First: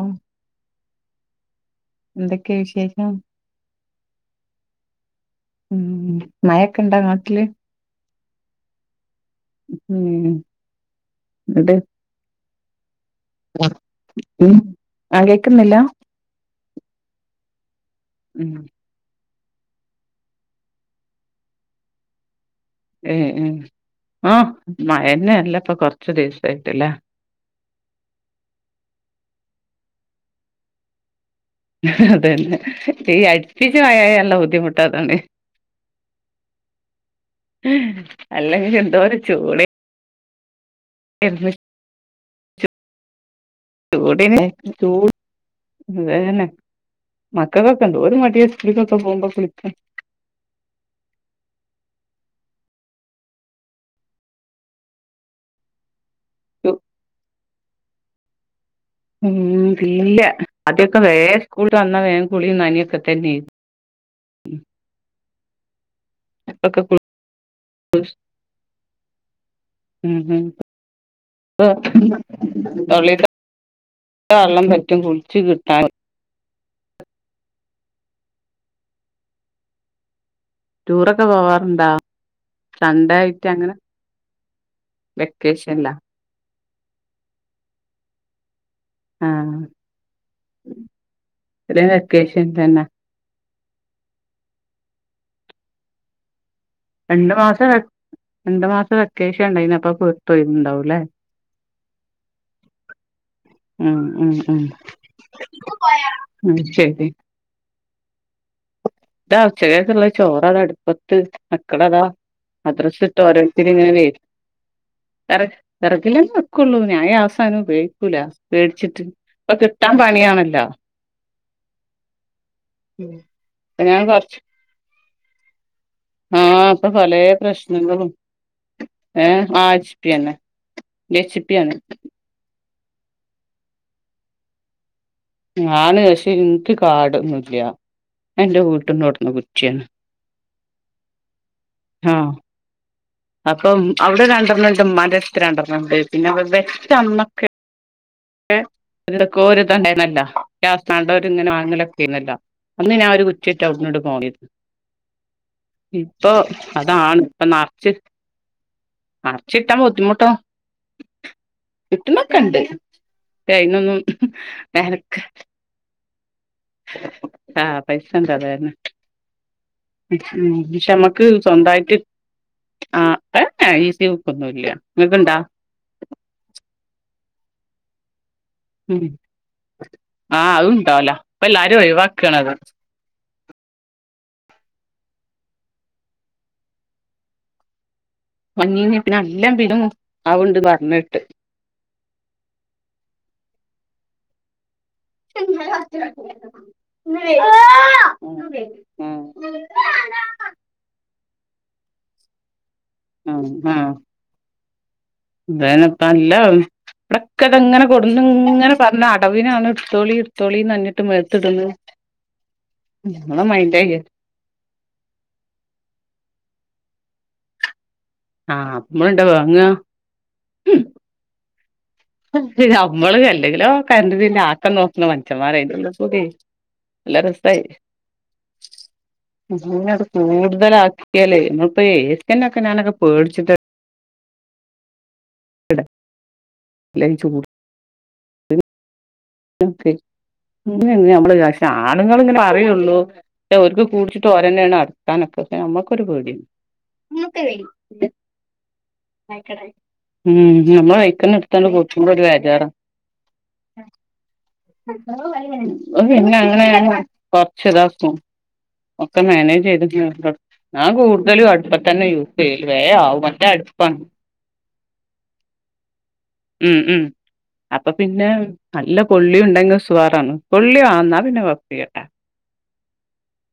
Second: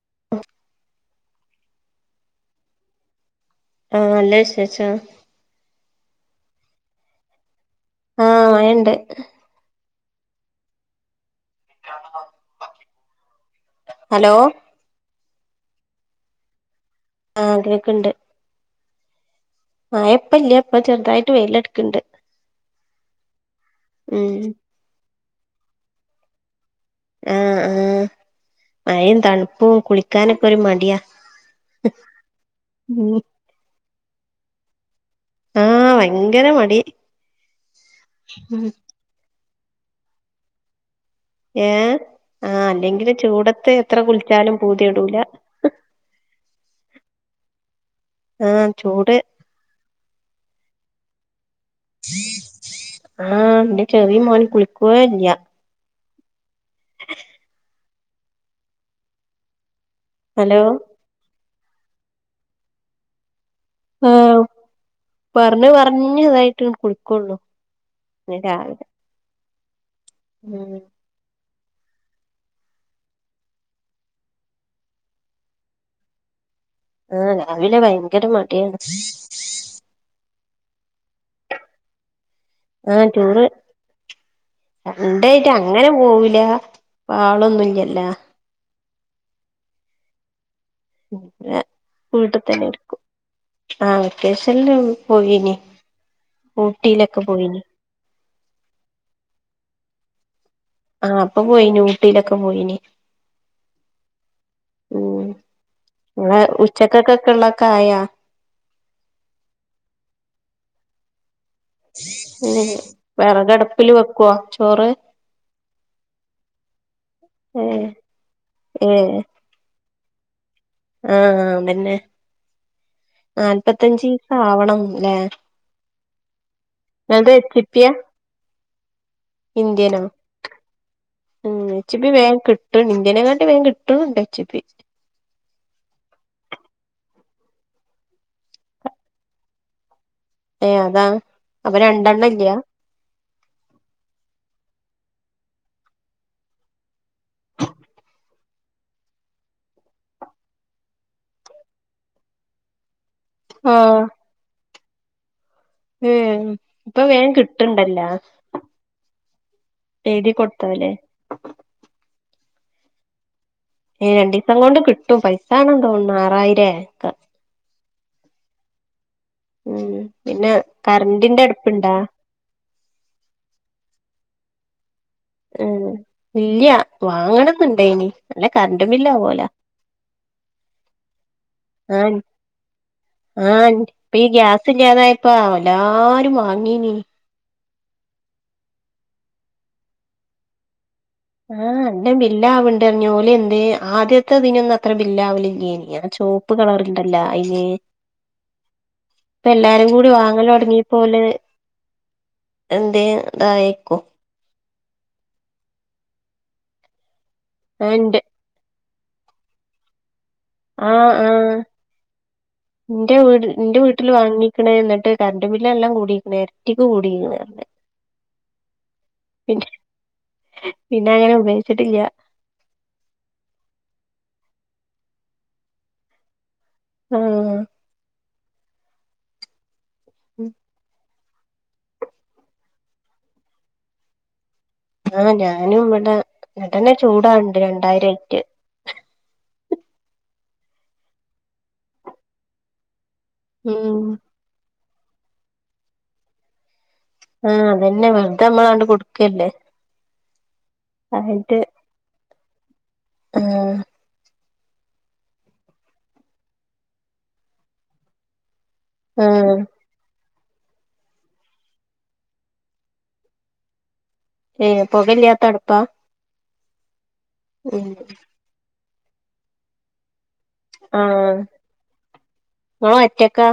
ആ.. എന്തൊക്കെയ വിശേഷം ആഹ് നല്ല വിഷേശം ഉം മയൊക്കെ ഇണ്ടാ നാട്ടില് ആഹ് മഴയുണ്ട് ഉം ഉം ന്നട്ട് [inaudible] ആ ഹലോ ഉ ആ കേൾക്കുന്നില്ല ആ ആഗ്രഹൊക്കെ ഉണ്ട് ഉം മയപ്പല്ല അപ്പൊ ചെറുതായിട്ട് വെയില എടുക്കണ്ട് ഏ ഏ ആ ഉം മയന്ന അല്ല ഇപ്പൊ കൊറച്ചു ദിവസായിട്ട് ല്ലേ ആഹ് ആഹ്മഴയും തണുപ്പും കുളിക്കാനൊക്കെ ഒരു മടിയാ അതന്നെ ഉം ഈ അടുപ്പിച്ചു മയ യാല്ലെബുദ്ധിമുട്ട് അതാണ് ആഹ് ഭയങ്കര മടി ഹ് ഉം അല്ലെങ്കിഎന്തോര ചൂട് ഏഹ് ആ അല്ലെങ്കില് ചൂടത്ത് എത്ര കുളിച്ചാലും പൂതി കെടൂല അത തന്നെ മക്കൾക്കൊക്കെ എന്തോര് മടിയാ ആഹ് സ്ക്കൂൾ കൊക്കെ ചൂട് പോകുമ്പോ കുളിക്കാൻ ആഹ് എന്റെ ചെറിയ മോൻ കുളിക്കു വേ ഇല്ല ചു- ഉം ഇല്ല ഹലോ അതൊക്കെ വേം സ്കൂൾട്ട് വന്ന വേ കുളിയും നനയൊക്കെ തന്നെയ ആ പറഞ്ഞ് പറഞ്ഞ് ഇതായിട്ട് ഇപ്പൊക്കെ കുളി- കൊളിക്കുള്ളൂ പി രാവിലെ ഉം ഉം [inaudible] വെള്ളം പറ്റും കുളിച്ച് കിട്ടാൻ ആഹ് രാവിലെ ഭയങ്കര മടിയാണ് ടൂറൊക്കെ പോവാറുണ്ടോ ആഹ് സൺഡേ ടൂറ് ആയിട്ട് അങ്ങനെ അ ണ്ടായിറ്റ് വെക്കേഷൻല്ല അങ്ങനെ പോവൂല ആളൊന്നുല്ല്യല്ലാ? ആഹ് [unintelligible] പിന്നെ വെക്കേഷൻ തന്നെ ആഹ് വെക്കേഷല്ല് പോയിനി. ഊട്ടിയിലൊക്കെ രണ്ട് മാസ പോയിനി രണ്ട് മാസ വെക്കേഷ ണ്ടായിനപ്പ പോര്തോയിണ്ടാവു ആഹ് അപ്പൊ പോയീനു ഊട്ടിലൊക്കെ പോയീനി. ഉം ഉം ഉം ഉം ങ്‌ളെ ഉം ശരി ഉച്ചക്കൊക്കൊക്കെ ള്ളക്കായാ? താ ഉച്ചക്കേക്ക്ള്ള ചോറത അട്പ്പ മക്കളതാ മദ്രസ ട്ട് ഓരോര്ത്തര് വിറകടുപ്പിൽ ങ്ങനെ വെര് വെക്കുവോ ചോറ് വെറക് വെറകിലെന്നെ വക്കുള്ളൂ ഞാന് ഗ്യാസങ്ങനെ ഏ ഉബയോഗിക്കൂല ഏ പേടിച്ചിട്ട്. ഇപ്പൊ കിട്ടാൻ പണിയാണല്ലോ. ആഹ് ബെന്നെ അപ്പൊ ഞാൻ നാല്പത്തഞ്ചീസം കൊറച്ച് ആവണംല്ലേ? ആഹ് പ്പൊ പലേ പ്രശ്നങ്ങളും ഏ ആഹ് എച് ഇന്ത്യനോ പി അന്നെ എച് പി യാണ് വേ ക് ട്ട് ഇന്ത്യനേക്കാട്ടിം വേഗം കിട്ടുന്നുണ്ട് എച് പി. ആണ് ഷെ ഇൻക്ക് കാടോന്നുല്ല്യ ന്റെ വീട്ടിന്നോടന്ന് കുറ്റ്യാണ് ഏ അതാ അപ്പ ആഹ് രണ്ടെണ്ണല്ല്യാ? അപ്പം അവ്ടെ രണ്ടെണ്ണം ണ്ട് മ്മാന്റെടുത്ത് രണ്ടെണ്ണം ണ്ട് പിന്നെ [unintelligible] അമ്മക്ക് ന്തകോര് താണെനെല്ല [unintelligible] കണ്ടോര് ഇങ്ങനെ വാങ്ങലൊക്കെ നെല്ലോ.. അന്ന് ഞാ ഒര് കുറ്റിട്ട് ആ അവ്ട്ന്നോട്ട് പോന്നേണ് ഇപ്പൊ ഉം ഇപ്പൊ അതാണ് വേഗം പ്പൊ നറ്ച്ച് കിട്ടണ്ടല്ലോ മറ്ച്ചിട്ടാ എഴുതി ബുദ്ധിമുട്ടാവും കൊടുത്താലേ കിട്ടുന്നക്കേണ്ട്. കൈന്നൊന്നും എനക്ക് അതാണെന്ന് തോന്നുണു ആറായിരെക്കെ ആഹ് പൈസ ണ്ട് അതാര്ന്ന് ഉം പിന്നെ ബിഷെമ്മക്ക് കറന്റിന്റെ അടുപ്പുണ്ടാ സ്വന്തായ്റ്റ് ആഹ് എ ഏഹ് ഈസി ഹുക്കൊന്നൂല്ല ങ്ങക്ണ്ടാ? ഉം ഇല്ല്യ വാങ്ങണംന്ന്ണ്ടേയ്നി. ഉ ആഹ അതണ്ടാവല അപ്പല്ലരും ഒഴിവാക്കണത്. ആഹ് ഇപ്പ ഈ ഗ്യാസില്യാതായപ്പ എല്ലാരും വാങ്ങീനി. മഞ്ഞീന്ന് പിന്നെ അല്ലെ പിതു ആവ്ണ്ട് പർഞ്ഞെട്ട്. ആഹ് എല്ലാം ബില്ലാവ്ണ്ട്റിഞ്ഞോല് ന്തേ ആദ്യത്തെ ഇതിനൊന്ന അത്ര ബില്ലാവലെങ്കി ചോപ്പ് കളർ ണ്ടല്ല അയിനി ഉം പ്പ എല്ലാരും കൂടി വാങ്ങല് ഒടങ്ങിപ്പോല് എന്തേ തായക്കു. ഇതനപ്പ അല്ല ഇവടെക്കെ ത്ങ്ങനെ ആ ഇണ്ട് കൊട്ന്നു ഇങ്ങനെ പർന അടവിനാണ് ട്ത്തോളി ആഹ് ആഹ് ന്റെ നമ്മളെ വീട് ന്റെ മൈൻഡായി വീട്ട്ല് വാങ്ങി ക്ണ് ന്ന്ട്ട് കര്ണ്ട് ബില്ലെല്ലാം കൂടീക്ക്ണ് എരട്ടി കൂടീക്ക്ണ്. ആഹ് മ്മൾ ണ്ടൊ വാങ്ങാ പിന്നങ്ങനെ ഉപയോച്ച്ട്ടില്ല്യ. അമ്മള് അല്ലെങ്കിലോ കര്ന്റ് ബില്ല് ആക്കം നോക്ണ മൻഷമാരെ [unintelligible] ല്ല ആഹ് രസായി [unintelligible] ന്നത് കൂടുതലാ [unintelligible] മ്മപ്പോ ഏട്ക്കെ ഞാനൊക്കെ പേട്ച്ച്ട്ട് ആഹ് ഞാനും ഇവടെ ന്ന്ട്ടെന്നെ ഈ ചൂടാണ്ട് രണ്ടായിരം ഇറ്റ് ക്കെ ങ്ങനെ ങ്ങനെ അമ്മള് പഷെ ആണ്ങ്ങള് ങ്ങനെ പറയുള്ളൂ ഒര്ക്ക് ഉം കൂടിച്ചിട്ട് തെന്നെണ് അട്ത്താനൊക്കെ [unintelligible] ഞമ്മക്കൊരു പേടി ആഹ് അതെന്നെ വെറ്തെ മ്മളാണ്ട് കൊട്ക്കല്ലേ? ഉം ഞമ്മള് വൈക്കന്ന എട്ത്താണ്ട് കൊട്കുമ്പോ ഒരു വേചാറ ആഹ് [unintelligible] പിന്നെ അങ്ങനെ [unintelligible] കൊറച്ച് ദാകും. ഒക്കെ ആഹ് മാനേജ് ചെയ്ത് ച്ച് താ ഞാൻ കൂട്തലു അടുപ്പത്തന്നെ യൂസ് ചെയ്യല്ല് വേ ആവും മറ്റേ അടുപ്പാണ് ഏഹ് പൊകല്ല്യാത്തടുപ്പാ ഉം ഉം അപ്പൊ പിന്നെ നല്ല കൊള്ളിംണ്ടെങ്കി സുവറാണ് കൊള്ളി വാണം എന്നാ ആഹ് പിന്നെ കൊയപ്പല്ലട്ടാ ഇങ്ങള് ഒറ്റക്കാ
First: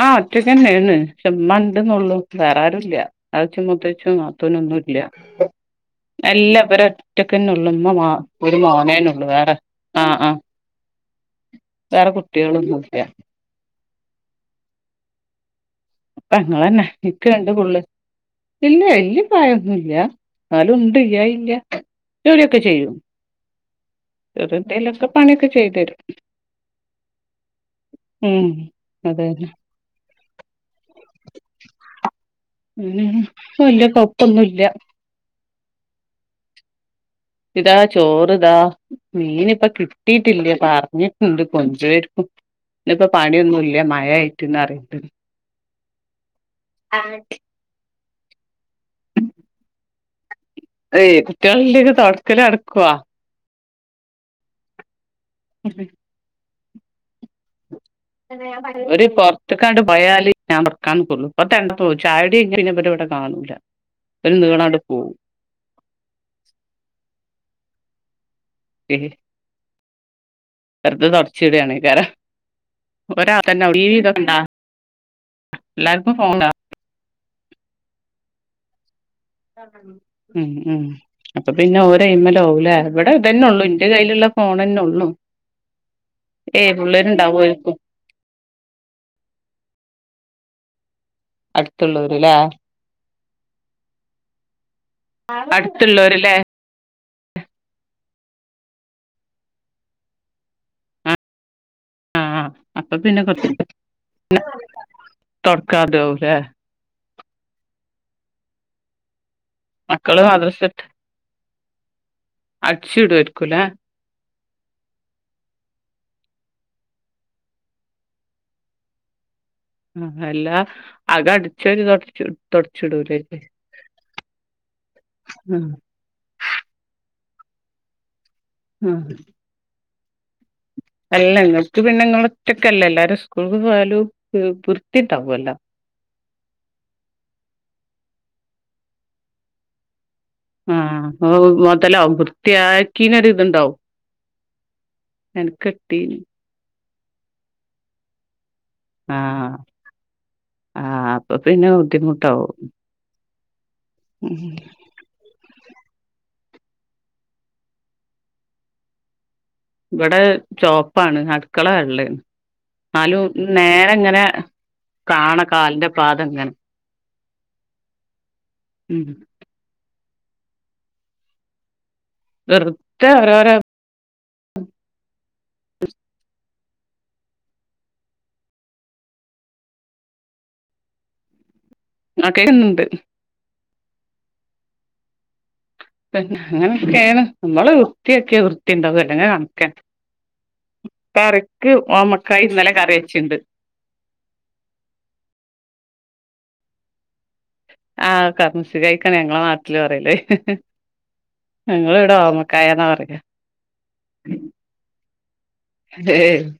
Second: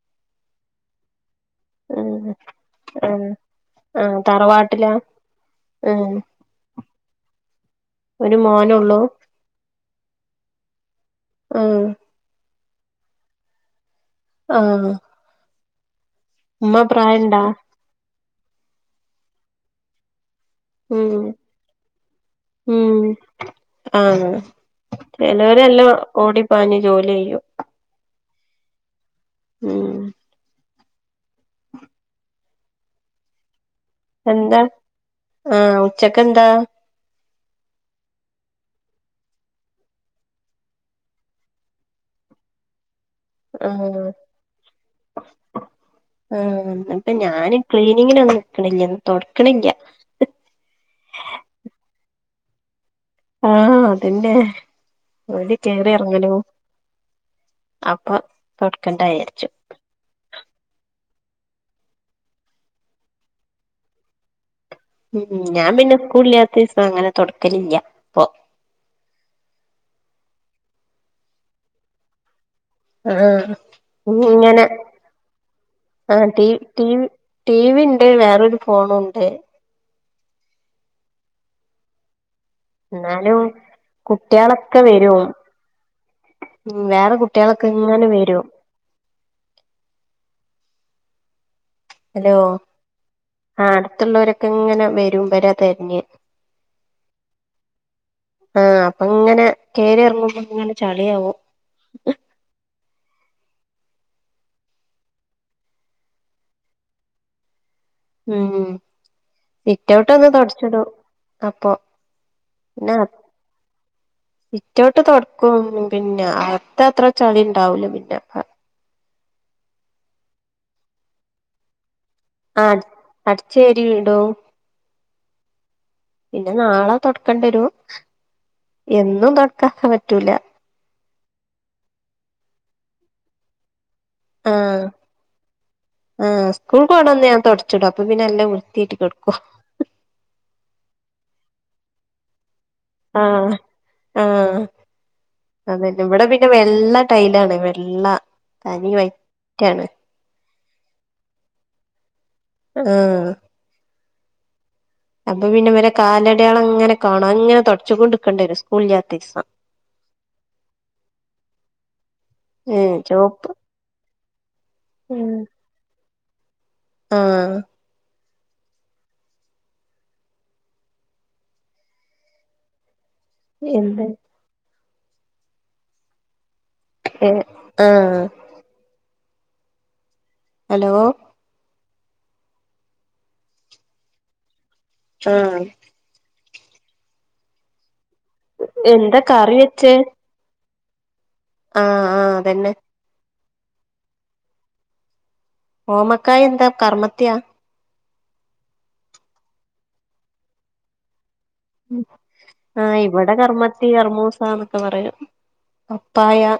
ആ ഒറ്റക്കന്നെണ് [unintelligible] ണ്ടന്നുള്ളു ഉം വേറാരും ഇല്ല്യ ആഹ് ആച്ചും മുത്തച്ചും നാത്തൂനും ഒന്നും ഇല്ല ഏ അല്ല ഇവരൊറ്റക്കന്ന ഒള്ളൂ ഇമ്മ മാ ഒരു മോനേന്നൊള്ളൂ വേറെ ആ ആ ആ വേറെ കുട്ടിയളൊന്നു ഇല്യ ആഹ് ഉമ്മ തങ്ങളന്നെ ഇക്ക് പ്രായണ്ടാ രണ്ട് പുള്ളേ ഇല്ല വല്ല്യ പ്രായൊന്നുല്ല്യ ന്നാലും ഇണ്ട് ഉം ഇല്ല്യായില്ല്യ ഉം ആ ചെറിയ എന്തേലൊക്കെ പണിയൊക്കെ ചെലോര് ചെയ്തു എല്ലം തരും ഓടി പാഞ്ഞ് ജോലി ചെയ്യും ഉം അതെ അതെ ഉം പിന്നെ ഇപ്പൊ വല്ല്യ കൊഴ് പിന്നെ ആഹ് ഉച്ചക്കെന്താ ഇതാ ചോറിതാ മീനിപ്പ കിട്ടീട്ടില്ല പറഞ്ഞിട്ടിണ്ട് കൊണ്ടരുഏര്ക്കും ഇന്ന് ഇപ്പ പണി ഒന്നും ഇല്ല ആഹ് മഴ ആയിട്ട് ന്നറിട്ടെ ആഹ് ഇന്നിപ്പ ഞാന് ക്ലീനിങ്ങിനൊന്നും നിക്കണില്ല ഇന്ന് തൊടക്കണില്ല ഏയ് കുട്ടിയളില്ലേങ്കി തൊട്ക്കല് നട്ക്കൊ ആ അതന്നെ ഓന്റെ കേറി എർങ്ങലൂ ഒര് വിചാരിച്ചു പൊർത്ത്ക് ക്കാണ്ട് പോയാല് ഞാൻ തൊടക്കാൻ നിക്കുള്ളു ഇപ്പ തേണ്ട് പോ ചായടികഴിഞ്ഞാ പിന്നെ ഇവര് ഇവിടെ കാണൂല്ല ഒര് നീളാണ്ട്ക്കു ഉം ഞാൻ പിന്നെ സ്കൂളില്ലാത്ത ദിവസം അങ്ങനെ തൊട്ക്കലില്ല ഏഹ് വെർതെ തൊടച്ചിടാണയ്ക്കാരം ആ ഇണ്ടാ ഇങ്ങനെ എല്ലാർക്കും ആ ട്ടീ ഫോണാ ടിവി ടി വി ഇണ്ട് വേറൊരു ഫോണുണ്ട് ഉം ഉം അപ്പ പിന്നെ ഓര് അയിമലാവു ലെ ഇവടെ എന്നാലും ഇതന്നെ ഒള്ളു ഇന്റെ കയ്യില്ള്ള ഫോണന്നെ കുട്ടികളൊക്കെ ഒള്ളൂ വരും ഏ ഉം വേറെ കുട്ടികളൊക്കെ പുള്ളേര്ണ്ടാവോയ്‌ര്ക്കും ഇങ്ങനെ വരും അട് ഹലോ ആ അട്ത്ത്ള്ളോരെക്കെ ഇങ്ങനെ വരും ഇവര തെര്ഞ് അടുത്തുള്ളോര്ല്ലേ ആഹ് അപ്പങ്ങനെ കേറി ഇറങ്ങുമ്പം ഇങ്ങനെ ചളിയാവും ആ അപ്പ പിന്നെ [unintelligible] തൊട്ക്കാർതാവു ലെ ഉം മക്കള് സിറ്റൗട്ടൊന്ന് മദ്രസ തൊട്ച്ച്ടും അപ്പൊ പിന്നെ അട്ച്ച് ടായിരിക്കു ലെ സിറ്റൗട്ട് തൊട്ക്കും പിന്നെ അകത്തത്ര ചളി ഇണ്ടാവൂല പിന്നെ അല്ലാ അകം അടിച്ചൊരു തൊടച്ചില് ആഹ് തൊടച്ചിടുല്ലേ അടിച്ചേരി ഇടും ഉം പിന്നെ നാളെ തൊട്ക്കണ്ടി വരു ആ എന്നും തൊട്ക്കാക്കാം പറ്റൂല അല്ല ഇങ്ങക്ക് പിന്നെ ഇങ്ങള് ഒറ്റക്കല്ലേ എല്ലാരും സ്കൂൾക്ക് പോയാലു വൃത്തിട്ടാവോല്ലോ ആ സ്കൂൾക്ക് പോണ അന്ന് ഞാൻ തൊട്ച്ചിടും അപ്പം പിന്നെ നല്ല വിർത്തീട്ട് കെട്ക്കും ആ ഒ ഓ മൊതലാവും വൃത്തി ആയി കീനര് ആഹ് ഇതുണ്ടാവും എൻകിട്ടീനി ന്റെ വെള്ള ടൈലാണ് വെള്ള തനി ആഹ് വൈറ്റാണ് ആഹ് അപ്പൊ പിന്നെ ബുദ്ധിമുട്ടാവും ആഹ് ഉം അപ്പൊ പിന്നെ ഇവരെ കാലടയാളങ്ങനെ കാണും അത്ങ്ങനെ തൊട്ച്ച് കൊണ്ടുക്കെണ്ട്യെരും സ്കൂളില്ലാത്തീസം വടെ ചോപ്പാണ് അട്ക്കള വെള്ളേണ് ഏഹ് ന്നാലും ചോപ്പ് നേരെ ഇങ്ങനെ കാണാ കാൽന്റെ പാദംങ്ങൻ ആഹ് ഉം വെർതെ ഓരോരം എന്ത് [inaudible] ഏ ആഹ് അലോ ആക്കെൺണ്ട് ആഹ് പിന്നെ അങ്ങനൊക്കേണ് അമ്മള് വൃത്തിയാക്ക്യാ വൃ എന്താ കറി [unintelligible] വെച്ചേ കറിക്ക് ആഹ് ആഹ് ഓമ്മക്കായ് ഇന്നലെ അതന്നെ കറി വെച്ചിണ്ട് ഓമക്കായന്താ കർമ്മത്ത്യാ ആഹ് കർമൂസക്കായ്ക്കാണ് ഞങ്ങളെ നാട്ട്ല് പറയല് ഞങ്ങള്‌വടെ ഓമക്കായാന്നാ പറ്യാ കർമൂസാന്നൊക്കെ പറയും പപ്പായാ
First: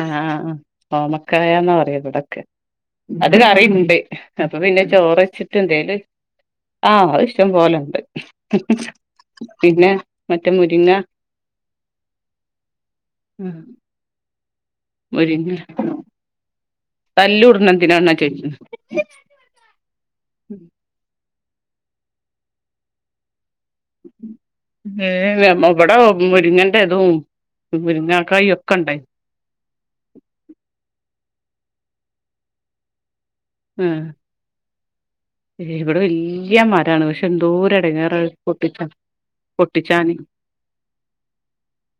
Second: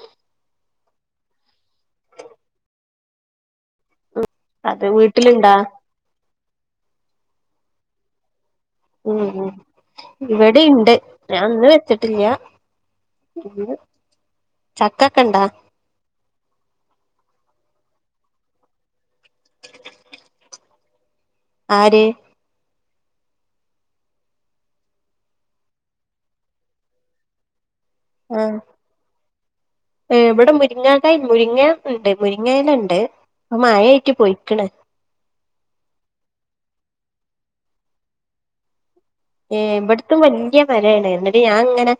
ആഹ് ഓമക്കായാന്ന് പറയാ വ്ടൊക്കെ അത് കറിണ്ട് അപ്പൊ പിന്നെ അത് വീട്ടിലുണ്ടാ ചോറയ്ച്ചിട്ടെന്തേല് ആ ഇങ്ങളെഇഷ്ട്ടം പോലെണ്ട് ഉം ഉം പിന്നെ മറ്റേ മുരിങ്ങ ഇവിടിണ്ട് ഞാൻ ഇന്ന് വെച്ചിട്ടില്യ ഉ മുരിങ്ങ തല്ല്കൂട്ണെ എന്തിനാന്നാ ചോയ്ച്ച്ണ് ആര് ഏഹ് ഞമ ബ്ടെ മുരിങ്ങന്റെതും മുരിങ്ങാക്കായ് ഒക്കെണ്ടായ് ഏഹ് വ്ടെ മുരിങ്ങാക്കായ് മുരിങ്ങാ ഇണ്ട് മുരിങ്ങയിലണ്ട് അത് മയായ്ട്ട് പൊയ്ക്ക്ണ് ര്യാ ഇവടെ വല്ല്യ മരാണ് പക്ഷെ എന്തോര് എടെങ്ങേറത് പൊട്ടിച്ച ഏഹ് ഇബട്ത്തും വല്യ മരായ്ണ് ന്നട്ട് ഞാൻങ്ങനെ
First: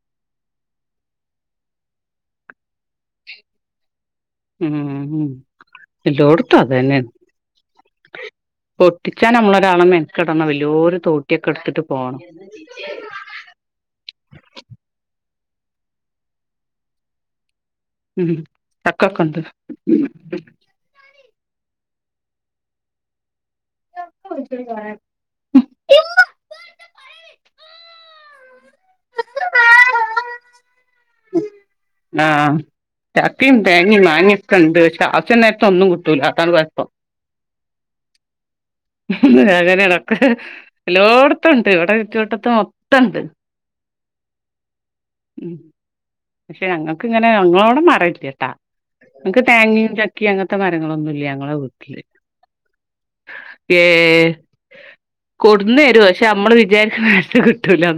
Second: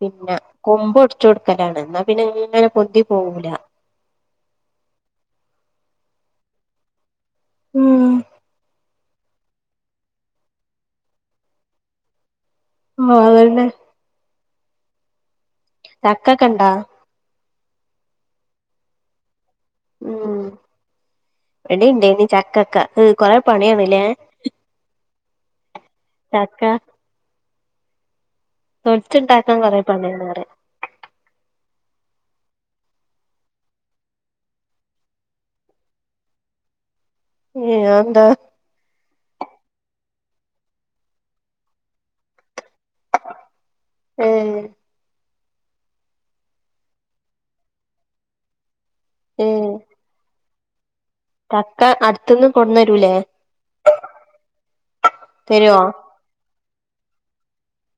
പിന്നെ കൊമ്പ് ഒടിച്ചു കൊടുക്കലാണ് ന്നാ പിന്നെങ്ങനെ പൊന്തി പോവൂല ഉം ഉം എല്ലോട്ത്തുഅതന്നെ ഉം പൊട്ടിച്ചാനമ്മളൊരാള് മെൻക്കെടണം വല്യോര് തോട്ട്യൊക്കെട്ത്ത്ട്ട് പോണം ആഹ് അതന്നെ ചക്കക്കെണ്ടാ ഉം ചക്കാെക്കെണ്ട് ഉം വ്‌ടിം ണ്ടായ്നി ചക്കാെക്കെ കൊറേ പണ്യാണ്ലേ [unintelligible] ചക്ക തോൽച്ച്ണ്ടാക്കാൻ കൊറെ പണിയാണ് അറ്യ ആഹ് ചക്കിം തേങ്ങിം മാങ്ങ്യക്കെണ്ട് ക്ഷേ ആവിശ്യനേരത്ത് ഒന്നും കുട്ടൂലാ അതാണ് കൊയപ്പം ഏയ് അത് എന്താ [unintelligible] ഒക്കെ എല്ലോട് ത്തുണ്ട് ഇവടെക്കെ ചുറ്റുവട്ടത്ത് മൊ ത്തണ്ട് ഏ ഉം പക്ഷെ ഞങ്ങക്ക്ങ്ങനെ ഞങ്ങളോടെ മരല്യട്ടാ ൻക്ക് ഏ തേങ്ങിം ചക്കി അങ്ങൻത്തെ മരങ്ങളൊന്നുല്യ ങ്ങളെ ചക്ക വീട്ട്ല് അടുത്തുന്ന് കൊണ്ടന്നരൂലേ ഏഹ് തരുവോ കൊട്ന്നെരോ ക്ഷെ മ്മള് വിചാരിക്ക്ണ മാരിക്ക്കിട്ടൂലാ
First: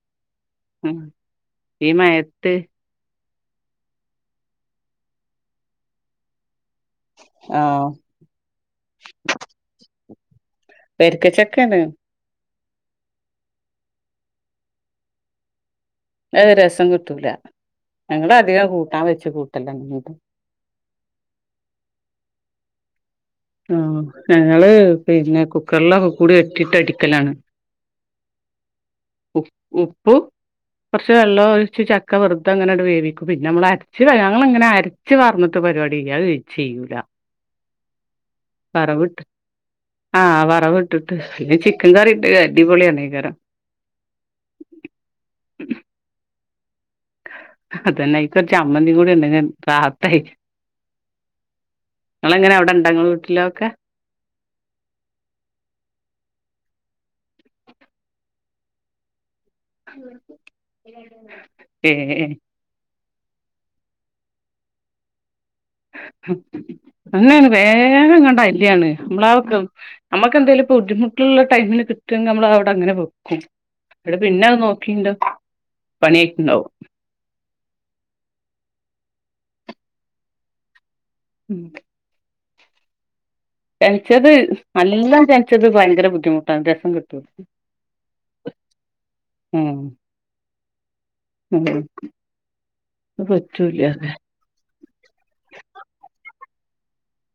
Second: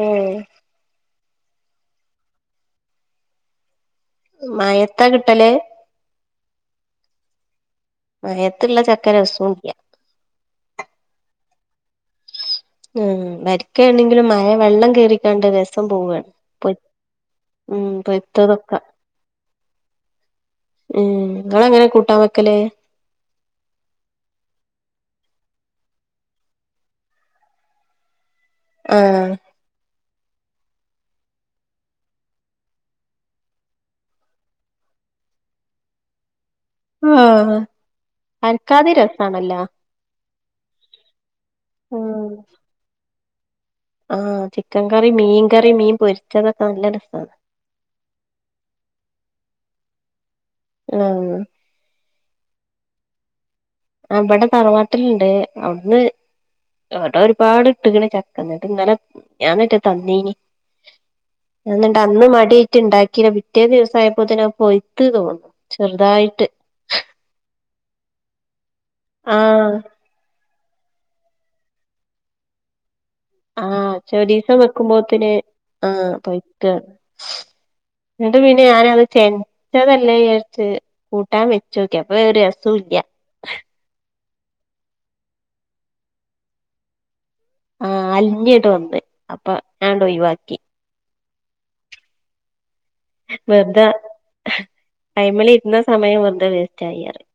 ഏ ഈ മഴയത്ത് മയേത്താ കിട്ടല് ആഹ് മഴേ ത്തുള്ള ചക്ക രസവുംല്ല വെരിക്കച്ചക്കേ ണ് ഉം വരിക്കേണെങ്കിലും മഴ വെള്ളം കേ റിക്കാണ്ട് രസം പോവാണ്. അത് പൊയ് രസം കിട്ടൂല ഉം ഞങ്ങളധികം പൊയ്ത്തതൊക്കെ കൂട്ടാൻ വെച്ച് കൂട്ടലാണ്. ഉം ങ്ങളെങ്ങനെ കൂട്ടാൻ വെക്കല് ആഹ് ഞങ്ങള് പിന്നെ കുക്കറിലൊക്കെകൂടി ഇട്ടിട്ട് അടിക്കലാണ്. [unintelligible] ആഹ് [unintelligible] കൊറച്ച് വെള്ളം ഒഴിച്ച് ചക്ക വെറുതെ അങ്ങനെട് വേവിക്കും പിന്നെ നമ്മള് അരച്ച് ഞങ്ങ ങ്ങനെ അര റ്റ് വാ ർന്നിട്ട് പരിപാടില്ലേ അത് ചെയ്യൂല. ആഹ് അരക്കാതെ വറവട്ട് രസാണല്ലോ ആഹ് വറവ്ട്ടിട്ട് അല്ലെങ്കി ചിക്കൻ ഉം കറിട്ട് അടിപൊളിയാണേക്കാരം. ആഹ് ചിക്കൻ കറി മീൻ കറി മീൻ പൊരിച്ചതൊക്കെ നല്ല രസാണ്. അതെന്നെ അയ്ക്ക് ഒരു ചമ്മതി കൂടെണ്ടെങ്കി റാഹത്തായി. ആഹ് ങ്ങളെങ്ങനെ അവടെണ്ടാ ഇങ്ങളെ വീട്ടില ലൊക്കെ ആഹ് ഇവടെ തറവാട്ടിലിണ്ട് അവിടുന്ന് വടെ ഒരുപാട് ഇട്ട്ക്ണ് ചക്ക ന്നിട്ട് ഇന്നലെ ഞാ ന്നിട്ട് തന്നീനി എന്നിട്ട് അന്ന് ഏഹ് മടി റ്റ് ഉണ്ടാക്കിന പിറ്റേ ദിവസായപ്പോതിന് അത് പൊയ്ത്ത് തോന്നും. അങ്ങെയാണ് വേഗങ്ങട്ട് അയ്ല്യാണ് നമ്മളാ ആഹ് [unintelligible] നമുക്കെന്തെങ്കിലും ബുദ്ധിമുട്ടുള്ള ടൈമിന് കിട്ടോങ്കി നമ്മള് അവിടങ്ങനെ പോവും ആഹ് ചൊരീസം വെക്കുമ്പോത്തിന് ആഹ് പൊയ്ക്ക. പണിയായിട്ടുണ്ടാവും ന്നിട്ട് പിന്നെ ഞാനത് തേങ്ങരച്ചതല്ലേ ചാരിച്ച് കൂട്ടാൻ ഉം വെച്ചു. ക്യപ്പൊ ഒരു രസോല്ല. ചെനച്ചത് നല്ലചെനച്ചത് ഭയങ്കര ബുദ്ധിമുട്ടാണ് രസം കിട്ടൂ ല ആഹ് അലിഞ്ഞിട്ട ന്ന് അപ്പൊ ഉം ഞാനണ്ട് ഒഴിവാക്കി. ഉം അത് പറ്റൂല വെറുതെ അയിമ്മൽ ഇരുന്ന സമയം വെറുതെ വേസ്റ്റ് ആയി പറയാ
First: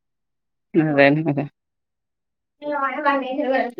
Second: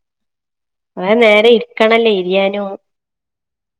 അതെ കൊറേ അതെ നേരം ഇരിക്കണല്ലേ എരിയാനും. [inaudible]